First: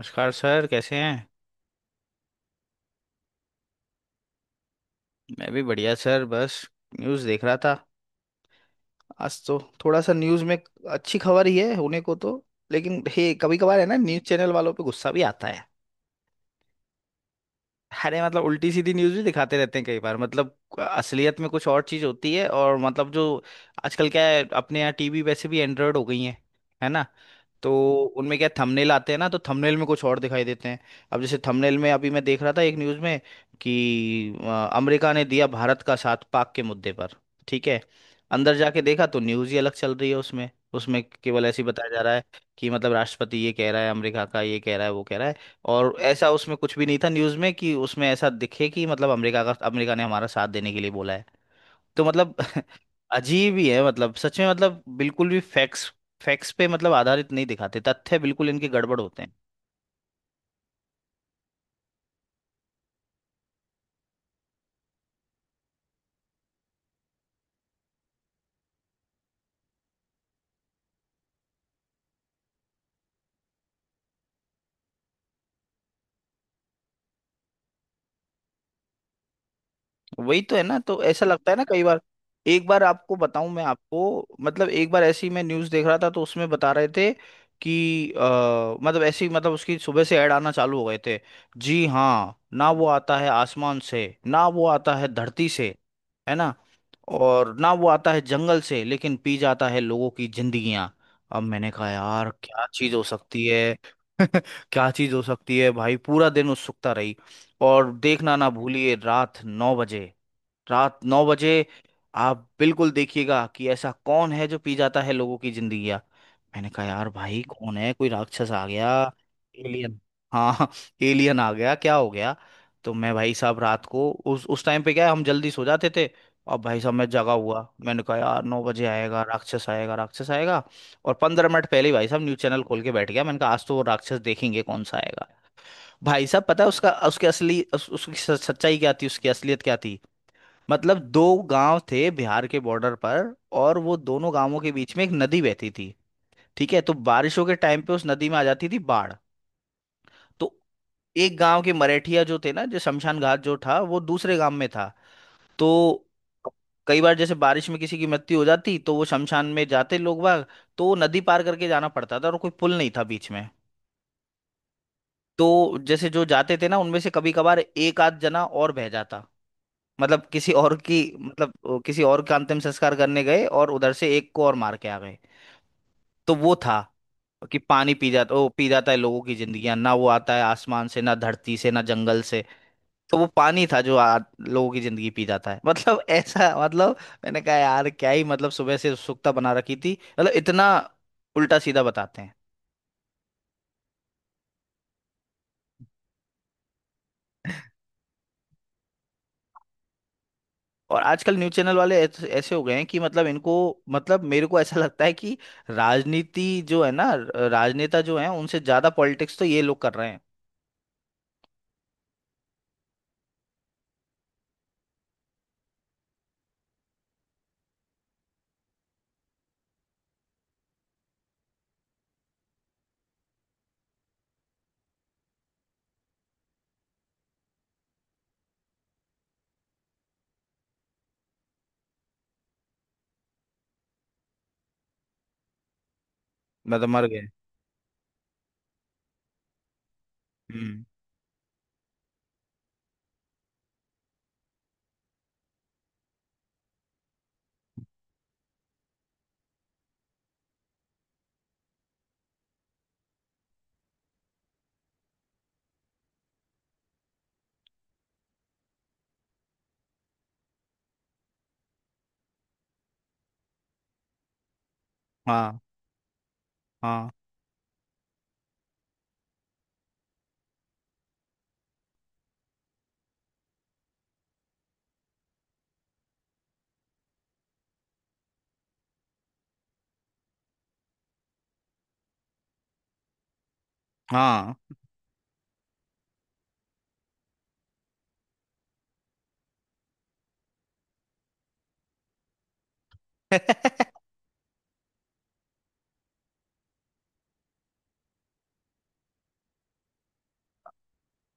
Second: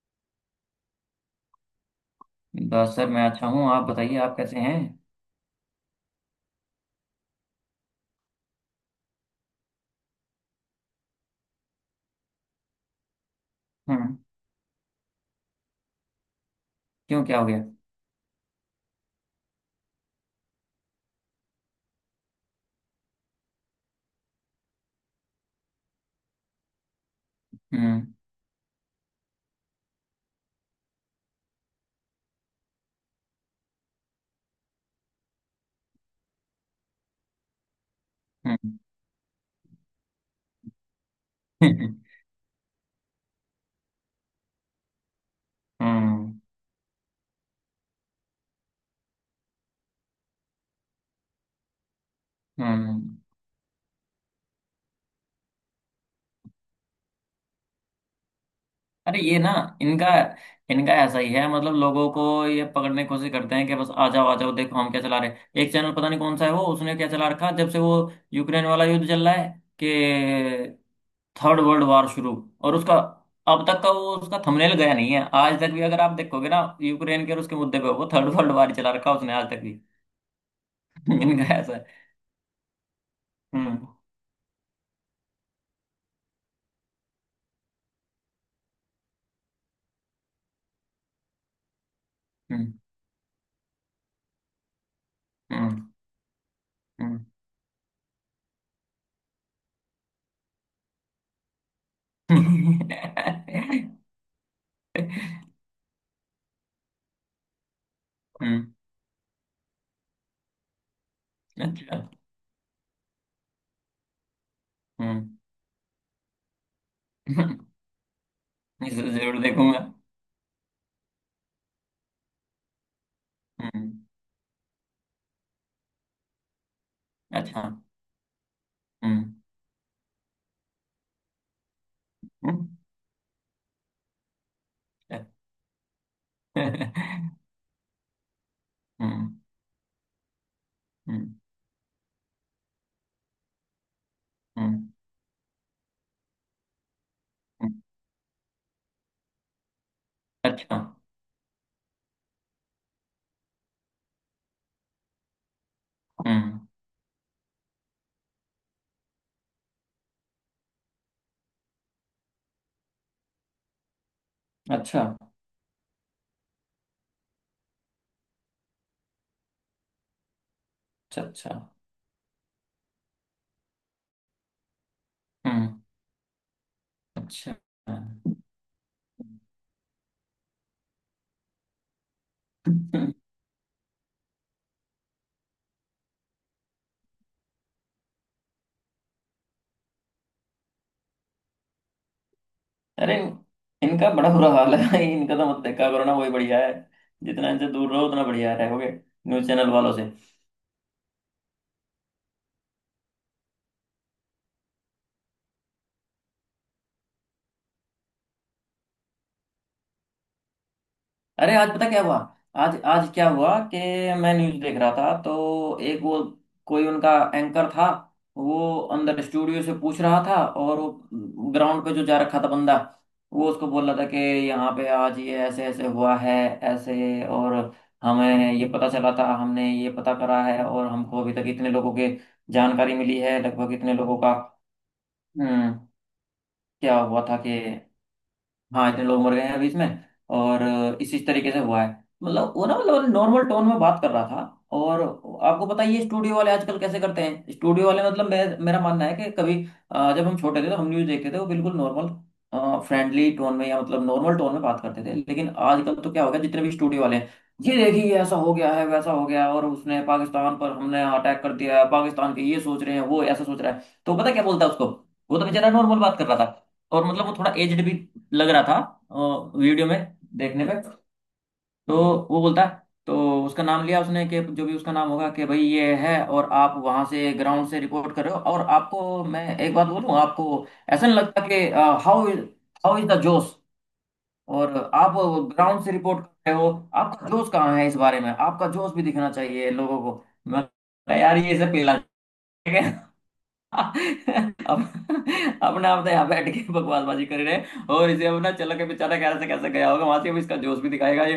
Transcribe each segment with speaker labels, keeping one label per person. Speaker 1: नमस्कार सर, कैसे हैं।
Speaker 2: बस सर मैं अच्छा हूँ। आप बताइए आप कैसे हैं?
Speaker 1: मैं भी बढ़िया सर, बस न्यूज़ देख रहा था। आज तो थोड़ा सा न्यूज़ में अच्छी खबर ही है होने को तो, लेकिन हे, कभी कभार है ना,
Speaker 2: हम्म।
Speaker 1: न्यूज़ चैनल वालों पे गुस्सा भी आता है।
Speaker 2: क्यों, क्या हो गया?
Speaker 1: अरे मतलब उल्टी सीधी न्यूज़ भी दिखाते रहते हैं कई बार, मतलब असलियत में कुछ और चीज़ होती है, और मतलब जो आजकल क्या है, अपने यहाँ टीवी वैसे भी एंड्रॉयड हो गई हैं, है ना। तो
Speaker 2: हम्म।
Speaker 1: उनमें क्या थंबनेल आते हैं ना, तो थंबनेल में कुछ और दिखाई देते हैं। अब जैसे थंबनेल में अभी मैं देख रहा था एक न्यूज़ में कि अमेरिका ने दिया भारत का साथ पाक के मुद्दे पर। ठीक है, अंदर
Speaker 2: हम्म।
Speaker 1: जाके देखा तो न्यूज़ ही अलग चल रही है उसमें। उसमें केवल ऐसे ही बताया जा रहा है कि मतलब राष्ट्रपति ये कह रहा है, अमेरिका का ये कह रहा है, वो कह रहा है। और ऐसा
Speaker 2: हम्म।
Speaker 1: उसमें कुछ भी नहीं था न्यूज़ में कि उसमें ऐसा दिखे कि मतलब अमेरिका का, अमेरिका ने हमारा साथ देने के लिए बोला है। तो मतलब।
Speaker 2: हम्म।
Speaker 1: अजीब ही है, मतलब सच में, मतलब बिल्कुल भी फैक्ट्स फैक्ट्स पे मतलब आधारित नहीं दिखाते, तथ्य बिल्कुल इनके गड़बड़
Speaker 2: अरे
Speaker 1: होते हैं।
Speaker 2: ये ना, इनका इनका ऐसा ही है। मतलब लोगों को ये पकड़ने की कोशिश करते हैं कि बस आ जाओ आ जाओ, देखो हम क्या चला रहे हैं। एक चैनल, पता नहीं कौन सा है वो, उसने क्या चला रखा। जब से वो यूक्रेन वाला युद्ध चल रहा है कि थर्ड वर्ल्ड वॉर शुरू, और उसका अब तक का वो, उसका थंबनेल गया नहीं है आज तक भी। अगर आप देखोगे ना यूक्रेन के और उसके मुद्दे पे, वो थर्ड वर्ल्ड वॉर चला रखा है उसने आज तक भी।
Speaker 1: वही तो है ना, तो ऐसा लगता
Speaker 2: इनका
Speaker 1: है ना
Speaker 2: ऐसा
Speaker 1: कई
Speaker 2: है।
Speaker 1: बार। एक बार आपको बताऊं। मैं
Speaker 2: हम्म।
Speaker 1: आपको मतलब एक बार ऐसी मैं न्यूज़ देख रहा था तो उसमें बता रहे थे कि मतलब ऐसी मतलब उसकी सुबह से ऐड आना चालू हो गए थे। जी हाँ, ना
Speaker 2: हम्म।
Speaker 1: वो आता है आसमान से, ना वो आता है धरती से।
Speaker 2: हम्म।
Speaker 1: है ना।
Speaker 2: हम्म।
Speaker 1: और ना वो आता है जंगल से, लेकिन पी जाता है लोगों की जिंदगियां। अब मैंने कहा यार क्या चीज हो सकती है। क्या चीज हो सकती है भाई। पूरा दिन उत्सुकता रही। और देखना ना
Speaker 2: हम्म,
Speaker 1: भूलिए रात 9 बजे। रात 9 बजे।
Speaker 2: अच्छा।
Speaker 1: आप बिल्कुल देखिएगा कि ऐसा कौन है जो पी जाता है
Speaker 2: हम्म।
Speaker 1: लोगों की जिंदगी। मैंने कहा यार भाई कौन है, कोई राक्षस आ गया।
Speaker 2: इसे जरूर देखूंगा।
Speaker 1: एलियन। हाँ एलियन आ गया, क्या हो गया। तो मैं भाई साहब रात
Speaker 2: हम्म।
Speaker 1: को उस टाइम पे क्या है, हम जल्दी सो जाते थे। अब भाई साहब मैं जगा
Speaker 2: अच्छा।
Speaker 1: हुआ, मैंने कहा यार 9 बजे आएगा
Speaker 2: हम्म।
Speaker 1: राक्षस, आएगा राक्षस आएगा। और 15 मिनट पहले ही भाई साहब न्यूज चैनल
Speaker 2: हम्म।
Speaker 1: खोल के बैठ गया, मैंने कहा आज तो वो राक्षस देखेंगे कौन सा आएगा। भाई साहब पता है
Speaker 2: हम्म।
Speaker 1: उसका उसकी असली उसकी सच्चाई क्या थी, उसकी असलियत क्या थी। मतलब दो
Speaker 2: हम्म,
Speaker 1: गांव थे बिहार के बॉर्डर पर। और वो दोनों गांवों के
Speaker 2: हम्म,
Speaker 1: बीच में एक नदी बहती थी। ठीक है, तो बारिशों के
Speaker 2: हम्म,
Speaker 1: टाइम पे उस नदी में आ जाती थी बाढ़। तो
Speaker 2: अच्छा।
Speaker 1: एक गांव के मरेठिया जो थे ना, जो शमशान घाट जो था वो दूसरे गांव में था। तो
Speaker 2: हम्म।
Speaker 1: कई बार जैसे बारिश में किसी की मृत्यु हो जाती तो वो शमशान में जाते लोग बाग। तो वो नदी पार करके जाना पड़ता था, और कोई पुल नहीं था बीच में।
Speaker 2: अच्छा,
Speaker 1: तो जैसे जो जाते थे ना, उनमें से कभी कभार एक आध जना और बह जाता। मतलब किसी और की
Speaker 2: अच्छा। अच्छा।
Speaker 1: मतलब किसी और का अंतिम संस्कार करने गए और उधर से एक को और मार के आ गए।
Speaker 2: हम्म।
Speaker 1: तो वो था
Speaker 2: अच्छा।
Speaker 1: कि पानी पी जाता, ओ पी जाता है लोगों की जिंदगियां, ना वो आता है आसमान से, ना धरती से, ना जंगल से। तो वो पानी था जो लोगों की जिंदगी पी जाता है। मतलब ऐसा मतलब। मैंने कहा यार क्या ही, मतलब सुबह से उत्सुकता बना रखी थी, मतलब इतना उल्टा सीधा बताते हैं।
Speaker 2: अरे, इनका बड़ा बुरा हाल है भाई। इनका तो मत देखा करो ना, वही बढ़िया है। जितना इनसे दूर रहो उतना बढ़िया रहोगे, न्यूज चैनल वालों से।
Speaker 1: और आजकल न्यूज़ चैनल वाले ऐसे हो गए हैं कि मतलब इनको, मतलब मेरे को ऐसा लगता है कि राजनीति जो है ना, राजनेता जो है उनसे ज्यादा पॉलिटिक्स तो ये लोग कर रहे हैं।
Speaker 2: अरे आज पता क्या हुआ। आज आज क्या हुआ कि मैं न्यूज़ देख रहा था, तो एक वो कोई उनका एंकर था, वो अंदर स्टूडियो से पूछ रहा था, और वो ग्राउंड पे जो जा रखा था बंदा, वो उसको बोल रहा था कि यहाँ पे आज ये ऐसे ऐसे हुआ है, ऐसे और हमें ये पता चला था, हमने ये पता करा है, और हमको अभी तक इतने लोगों के जानकारी मिली है, लगभग इतने लोगों का। हम्म।
Speaker 1: मैं तो
Speaker 2: क्या
Speaker 1: मर
Speaker 2: हुआ
Speaker 1: गए।
Speaker 2: था कि हाँ, इतने लोग मर गए हैं अभी इसमें, और
Speaker 1: हम्म।
Speaker 2: इसी तरीके से हुआ है। मतलब वो ना, मतलब नॉर्मल टोन में बात कर रहा था। और आपको पता ही है ये स्टूडियो वाले आजकल कैसे करते हैं। स्टूडियो वाले, मतलब मैं, मेरा मानना है कि कभी, जब हम छोटे थे तो हम न्यूज़ देखते थे, वो बिल्कुल नॉर्मल फ्रेंडली टोन में, या मतलब नॉर्मल टोन में बात करते थे। लेकिन आजकल तो क्या हो गया, जितने भी स्टूडियो वाले हैं, ये देखिए, ये ऐसा हो गया है, वैसा हो गया है, और उसने पाकिस्तान पर, हमने अटैक कर दिया है, पाकिस्तान के ये सोच रहे हैं, वो ऐसा सोच रहा है। तो पता क्या बोलता है उसको, वो तो
Speaker 1: हाँ,
Speaker 2: बेचारा नॉर्मल बात कर रहा था, और
Speaker 1: हाँ,
Speaker 2: मतलब वो थोड़ा एजड भी लग रहा था वीडियो में देखने पे। तो वो बोलता है, तो उसका नाम लिया उसने, कि जो भी उसका नाम होगा, कि भाई ये है, और आप वहां से ग्राउंड से रिपोर्ट कर रहे हो, और आपको मैं एक बात बोलूं, आपको ऐसा नहीं लगता कि how is how is the josh,
Speaker 1: हाँ
Speaker 2: और आप ग्राउंड से रिपोर्ट कर रहे हो, आपका जोश कहाँ है? इस बारे में आपका जोश भी दिखना चाहिए लोगों को। मैं कहा, यार ये सब पीला। अब अपना अपने यहाँ बैठ के बकवासबाजी कर रहे हैं, और इसे अब ना, चलो के बेचारा कैसे कैसे गया होगा वहां से, अब इसका जोश भी दिखाएगा ये।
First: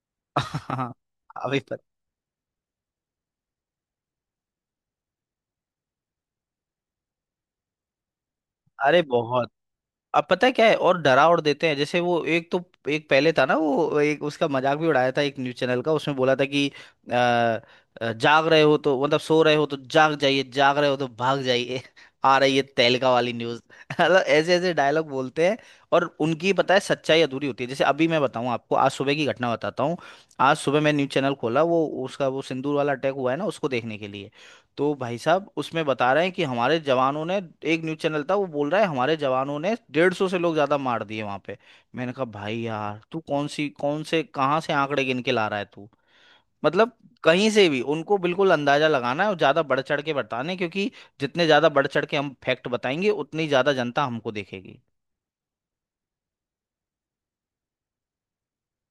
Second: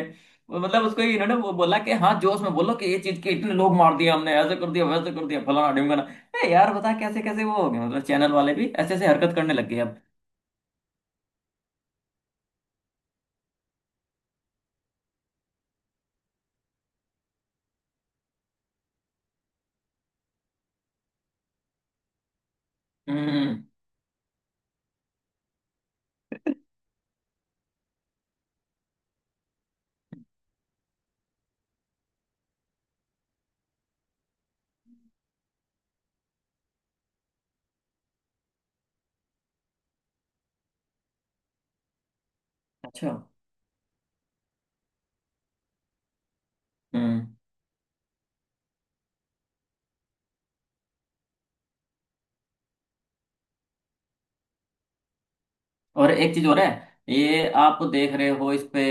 Speaker 2: वो मतलब
Speaker 1: हाँ।
Speaker 2: उसको ये इन्होंने वो
Speaker 1: अभी
Speaker 2: बोला
Speaker 1: पता।
Speaker 2: कि हाँ जोश में बोलो, कि ये चीज के इतने लोग मार दिए हमने, ऐसे कर दिया, वैसे कर दिया, फलाना ढिमकाना। ए यार, बता कैसे कैसे वो हो गए। मतलब चैनल वाले भी ऐसे
Speaker 1: अरे
Speaker 2: ऐसे हरकत
Speaker 1: बहुत।
Speaker 2: करने लग गए अब।
Speaker 1: अब पता है क्या है, और डरा और देते हैं। जैसे वो एक तो एक पहले था ना, वो एक उसका मजाक भी उड़ाया था, एक न्यूज चैनल का, उसमें बोला था कि जाग रहे हो तो मतलब सो रहे हो तो जाग जाइए, जाग रहे हो तो भाग जाइए। आ रही है तहलका वाली
Speaker 2: हम्म।
Speaker 1: न्यूज। मतलब ऐसे ऐसे डायलॉग बोलते हैं। और उनकी पता है सच्चाई अधूरी होती है। जैसे अभी मैं बताऊं आपको, आज सुबह की घटना बताता हूँ। आज सुबह मैं न्यूज चैनल खोला, वो उसका वो सिंदूर वाला अटैक हुआ है ना, उसको देखने के लिए। तो भाई साहब उसमें बता रहे हैं कि हमारे जवानों ने, एक न्यूज चैनल था वो बोल रहा है हमारे जवानों ने 150 से लोग ज्यादा मार दिए वहां पे। मैंने कहा भाई यार,
Speaker 2: अच्छा।
Speaker 1: तू कौन सी कौन से कहाँ से आंकड़े गिन के ला रहा है तू। मतलब
Speaker 2: हम्म।
Speaker 1: कहीं से भी उनको, बिल्कुल अंदाजा लगाना है और ज्यादा बढ़ चढ़ के बताने, क्योंकि जितने ज्यादा बढ़ चढ़ के हम फैक्ट बताएंगे उतनी ज्यादा जनता हमको देखेगी।
Speaker 2: और एक चीज और है। ये आप देख रहे हो इस पे,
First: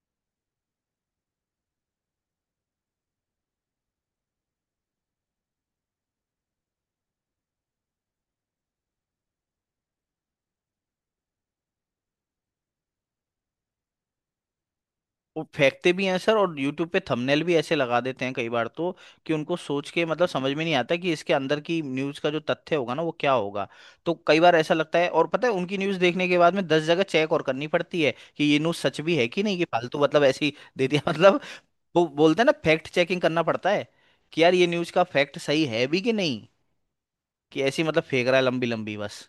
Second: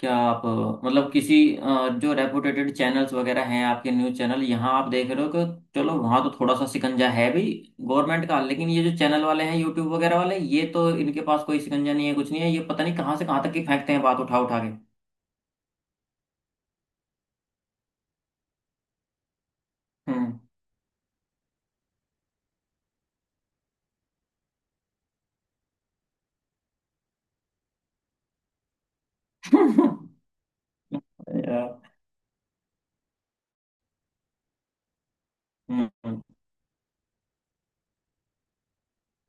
Speaker 2: क्या आप मतलब किसी जो रेपुटेटेड चैनल्स वगैरह हैं आपके न्यूज़ चैनल, यहाँ आप देख रहे हो कि चलो वहाँ तो थोड़ा सा शिकंजा है भी गवर्नमेंट का, लेकिन ये जो चैनल वाले हैं, यूट्यूब वगैरह वाले, ये तो इनके पास कोई शिकंजा नहीं है, कुछ नहीं है। ये पता नहीं कहाँ से कहाँ तक की फेंकते हैं बात उठा उठा के।
Speaker 1: वो फेंकते भी हैं सर, और यूट्यूब पे थंबनेल भी ऐसे लगा देते हैं कई बार तो, कि उनको सोच के मतलब
Speaker 2: हम्म।
Speaker 1: समझ में नहीं आता कि इसके अंदर की न्यूज़ का जो तथ्य होगा ना, वो क्या होगा। तो कई बार ऐसा लगता है, और पता है उनकी न्यूज़ देखने के बाद में 10 जगह चेक और करनी पड़ती है कि ये न्यूज़ सच भी है कि नहीं, कि फालतू मतलब ऐसी ही दे दिया। मतलब।
Speaker 2: यार,
Speaker 1: वो बोलते हैं ना, फैक्ट चेकिंग करना पड़ता है कि यार ये न्यूज़ का फैक्ट सही है भी कि
Speaker 2: हम्म,
Speaker 1: नहीं, कि ऐसी मतलब फेंक रहा है लंबी लंबी बस।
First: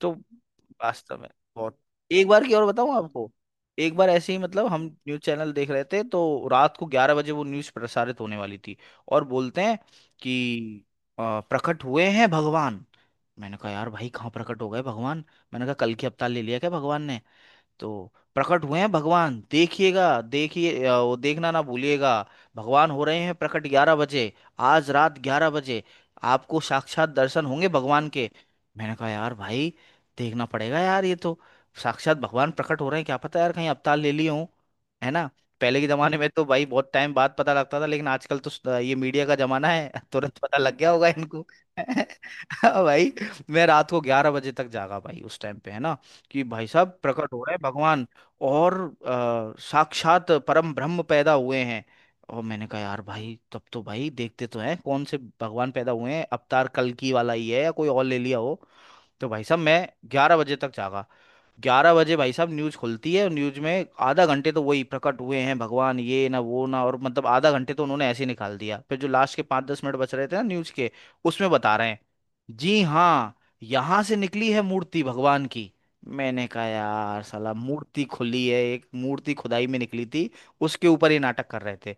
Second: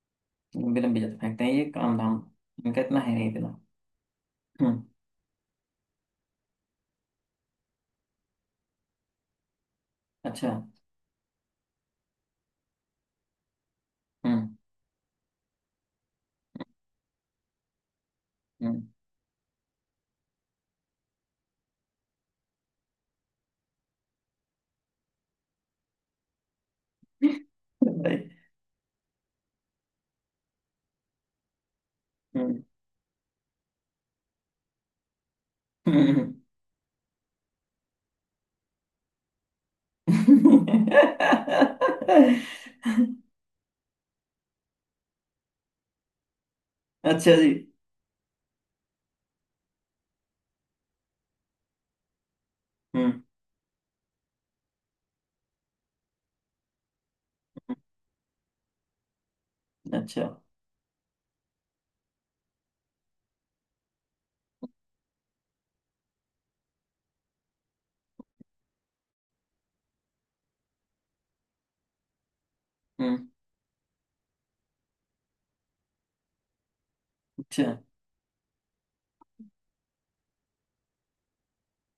Speaker 1: तो
Speaker 2: बिलम्बी जाते
Speaker 1: वास्तव में
Speaker 2: फेंकते हैं ये
Speaker 1: बहुत।
Speaker 2: काम धाम।
Speaker 1: एक बार की और
Speaker 2: इनका
Speaker 1: बताऊं
Speaker 2: इतना है
Speaker 1: आपको।
Speaker 2: नहीं इतना।
Speaker 1: एक बार ऐसे ही मतलब हम
Speaker 2: हम्म।
Speaker 1: न्यूज चैनल देख रहे थे, तो रात को 11 बजे वो न्यूज प्रसारित होने वाली थी। और बोलते हैं कि
Speaker 2: अच्छा।
Speaker 1: प्रकट हुए हैं भगवान। मैंने कहा यार भाई कहाँ
Speaker 2: हम्म।
Speaker 1: प्रकट हो गए भगवान। मैंने कहा कल की अवतार ले लिया क्या भगवान ने। तो प्रकट हुए
Speaker 2: हम्म।
Speaker 1: हैं भगवान देखिएगा, देखिए वो देखना ना भूलिएगा। भगवान हो रहे हैं प्रकट 11 बजे। आज रात 11 बजे। आपको साक्षात दर्शन होंगे भगवान
Speaker 2: भाई,
Speaker 1: के। मैंने कहा यार भाई, देखना पड़ेगा यार ये तो। साक्षात भगवान
Speaker 2: हम्म,
Speaker 1: प्रकट हो रहे हैं, क्या पता यार कहीं अवतार ले लिए हों। है ना। पहले के जमाने में
Speaker 2: हम्म,
Speaker 1: तो भाई बहुत टाइम बाद पता लगता था, लेकिन आजकल तो ये मीडिया का जमाना है। तुरंत पता लग गया होगा इनको। भाई।
Speaker 2: हम्म।
Speaker 1: मैं रात को 11 बजे तक जागा भाई, उस टाइम पे है ना, कि भाई साहब प्रकट
Speaker 2: अच्छा
Speaker 1: हो
Speaker 2: जी।
Speaker 1: रहे हैं भगवान। और साक्षात परम ब्रह्म पैदा हुए हैं। और मैंने कहा यार
Speaker 2: हम्म।
Speaker 1: भाई, तब तो भाई देखते तो हैं कौन से भगवान पैदा हुए हैं, अवतार कल्कि वाला ही है या कोई और ले लिया हो। तो भाई साहब मैं
Speaker 2: अच्छा।
Speaker 1: 11 बजे तक जागा। 11 बजे भाई साहब न्यूज़ खुलती है, और न्यूज़ में आधा घंटे तो वही प्रकट हुए हैं भगवान ये ना वो ना, और मतलब आधा घंटे तो उन्होंने ऐसे ही निकाल दिया। फिर जो लास्ट के 5-10 मिनट बच रहे थे ना न्यूज़ के, उसमें बता रहे हैं, जी
Speaker 2: हम्म।
Speaker 1: हाँ, यहाँ से निकली है मूर्ति भगवान की। मैंने कहा यार साला
Speaker 2: अच्छा।
Speaker 1: मूर्ति खुली है, एक मूर्ति खुदाई में निकली थी। उसके ऊपर ये नाटक कर रहे थे।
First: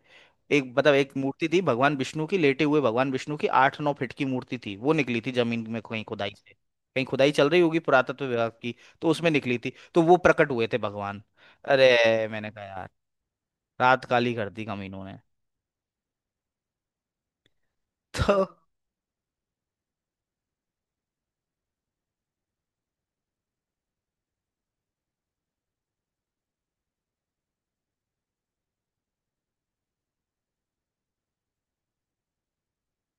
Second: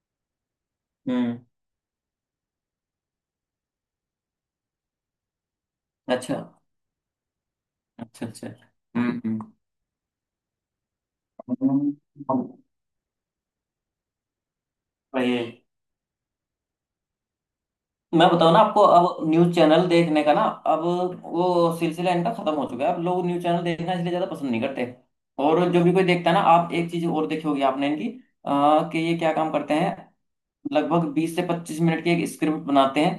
Speaker 1: एक मतलब एक
Speaker 2: हम्म।
Speaker 1: मूर्ति थी भगवान विष्णु की, लेटे हुए भगवान विष्णु की 8-9 फीट की मूर्ति थी, वो निकली थी जमीन में कहीं खुदाई
Speaker 2: अच्छा,
Speaker 1: से। कहीं खुदाई चल रही होगी पुरातत्व
Speaker 2: अच्छा। अच्छा।
Speaker 1: विभाग की। तो
Speaker 2: हम्म।
Speaker 1: उसमें निकली थी, तो वो प्रकट हुए थे भगवान। अरे।
Speaker 2: हम्म,
Speaker 1: मैंने कहा यार रात काली कर दी कमीनों ने।
Speaker 2: ये मैं
Speaker 1: तो
Speaker 2: बताऊँ ना आपको, अब न्यूज चैनल देखने का ना, अब वो सिलसिला इनका खत्म हो चुका है। अब लोग न्यूज चैनल देखना इसलिए ज्यादा पसंद नहीं करते। और जो भी कोई देखता है ना, आप एक चीज और देखी होगी आपने इनकी, कि ये क्या काम करते हैं। लगभग 20 से 25 मिनट की एक स्क्रिप्ट बनाते हैं,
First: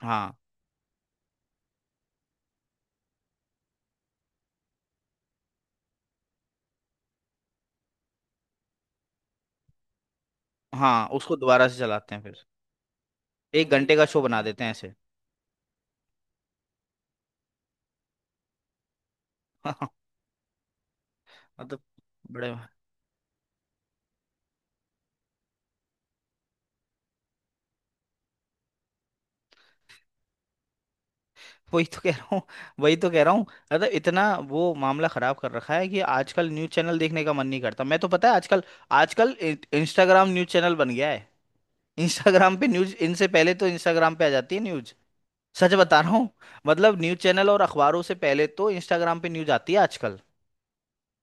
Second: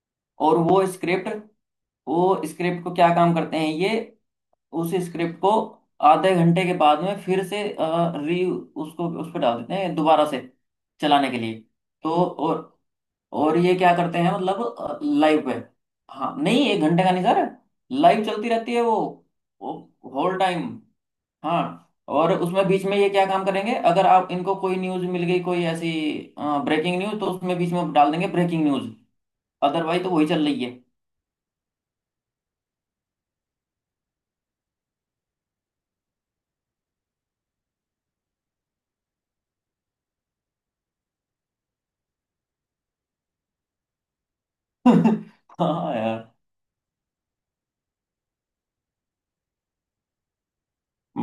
Speaker 1: हाँ।
Speaker 2: और वो स्क्रिप्ट, वो स्क्रिप्ट को क्या काम करते हैं ये, उस स्क्रिप्ट को आधे घंटे के बाद में फिर से री उसको, उस पर डाल देते हैं दोबारा से
Speaker 1: हाँ,
Speaker 2: चलाने
Speaker 1: उसको
Speaker 2: के लिए।
Speaker 1: दोबारा से चलाते
Speaker 2: तो
Speaker 1: हैं फिर।
Speaker 2: और
Speaker 1: एक
Speaker 2: ये क्या
Speaker 1: घंटे का
Speaker 2: करते
Speaker 1: शो
Speaker 2: हैं,
Speaker 1: बना देते हैं ऐसे।
Speaker 2: मतलब लाइव पे, हाँ नहीं एक घंटे का नहीं सर, लाइव चलती रहती है वो होल टाइम।
Speaker 1: मतलब
Speaker 2: हाँ, और
Speaker 1: बड़े।
Speaker 2: उसमें बीच में ये क्या काम करेंगे, अगर आप इनको कोई न्यूज मिल गई कोई ऐसी ब्रेकिंग न्यूज, तो उसमें बीच में डाल देंगे ब्रेकिंग न्यूज। अदरवाइज तो वही चल रही है।
Speaker 1: वही तो कह रहा हूँ। वही तो कह रहा हूँ, मतलब इतना वो मामला खराब कर रखा है कि आजकल न्यूज चैनल देखने का मन नहीं करता। मैं तो पता है आजकल, आजकल इंस्टाग्राम न्यूज चैनल बन गया है। इंस्टाग्राम पे न्यूज, इनसे पहले तो इंस्टाग्राम पे आ जाती है न्यूज। सच
Speaker 2: हाँ
Speaker 1: बता रहा हूँ।
Speaker 2: यार,
Speaker 1: मतलब न्यूज़ चैनल और अखबारों से पहले तो इंस्टाग्राम पे न्यूज़ आती है आजकल।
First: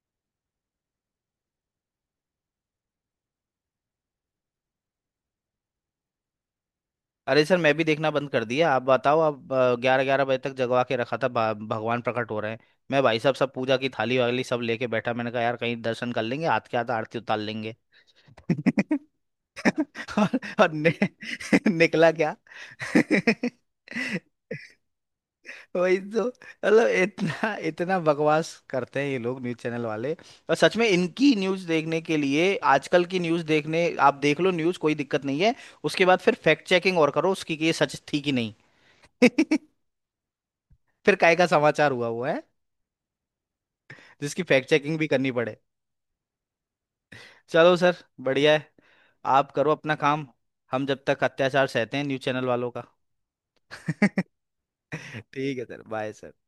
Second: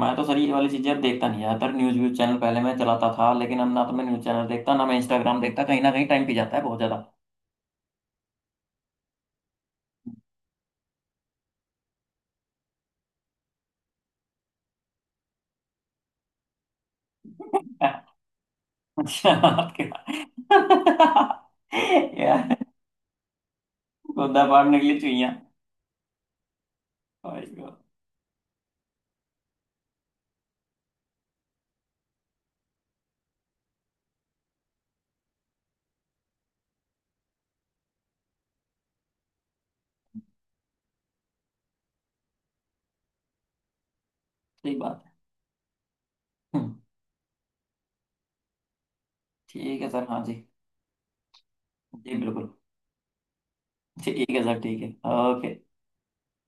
Speaker 2: मैं तो सर ये वाली चीजें अब देखता नहीं ज्यादातर। न्यूज व्यूज चैनल पहले मैं चलाता था, लेकिन अब ना तो मैं न्यूज चैनल देखता, ना मैं इंस्टाग्राम देखता। कहीं ना कहीं टाइम पी जाता है बहुत ज्यादा।
Speaker 1: अरे सर, मैं भी देखना बंद कर दिया। आप बताओ आप। ग्यारह ग्यारह बजे तक जगवा के रखा था, भगवान प्रकट हो रहे हैं। मैं भाई साहब सब पूजा की थाली वाली सब लेके बैठा, मैंने कहा यार कहीं दर्शन कर लेंगे, हाथ के हाथ आरती उतार लेंगे।
Speaker 2: अच्छा आपके-
Speaker 1: और निकला क्या।
Speaker 2: यार, खुदा पार निकली चुईया।
Speaker 1: वही तो मतलब
Speaker 2: भाई
Speaker 1: इतना
Speaker 2: साहब,
Speaker 1: इतना बकवास करते हैं ये लोग न्यूज़ चैनल वाले। और सच में इनकी न्यूज़ देखने के लिए, आजकल की न्यूज़ देखने आप देख लो न्यूज़, कोई दिक्कत नहीं है। उसके बाद फिर फैक्ट चेकिंग और करो उसकी कि ये सच थी कि नहीं। फिर काय का समाचार हुआ हुआ है जिसकी फैक्ट
Speaker 2: सही
Speaker 1: चेकिंग
Speaker 2: बात
Speaker 1: भी
Speaker 2: है।
Speaker 1: करनी पड़े।
Speaker 2: हम्म,
Speaker 1: चलो सर, बढ़िया है, आप करो
Speaker 2: ठीक है
Speaker 1: अपना
Speaker 2: सर। हाँ
Speaker 1: काम।
Speaker 2: जी।
Speaker 1: हम जब तक अत्याचार सहते हैं
Speaker 2: जी
Speaker 1: न्यूज़ चैनल
Speaker 2: बिल्कुल।
Speaker 1: वालों का।
Speaker 2: ठीक है सर। ठीक है,
Speaker 1: ठीक है
Speaker 2: ओके।
Speaker 1: Sir, bye sir.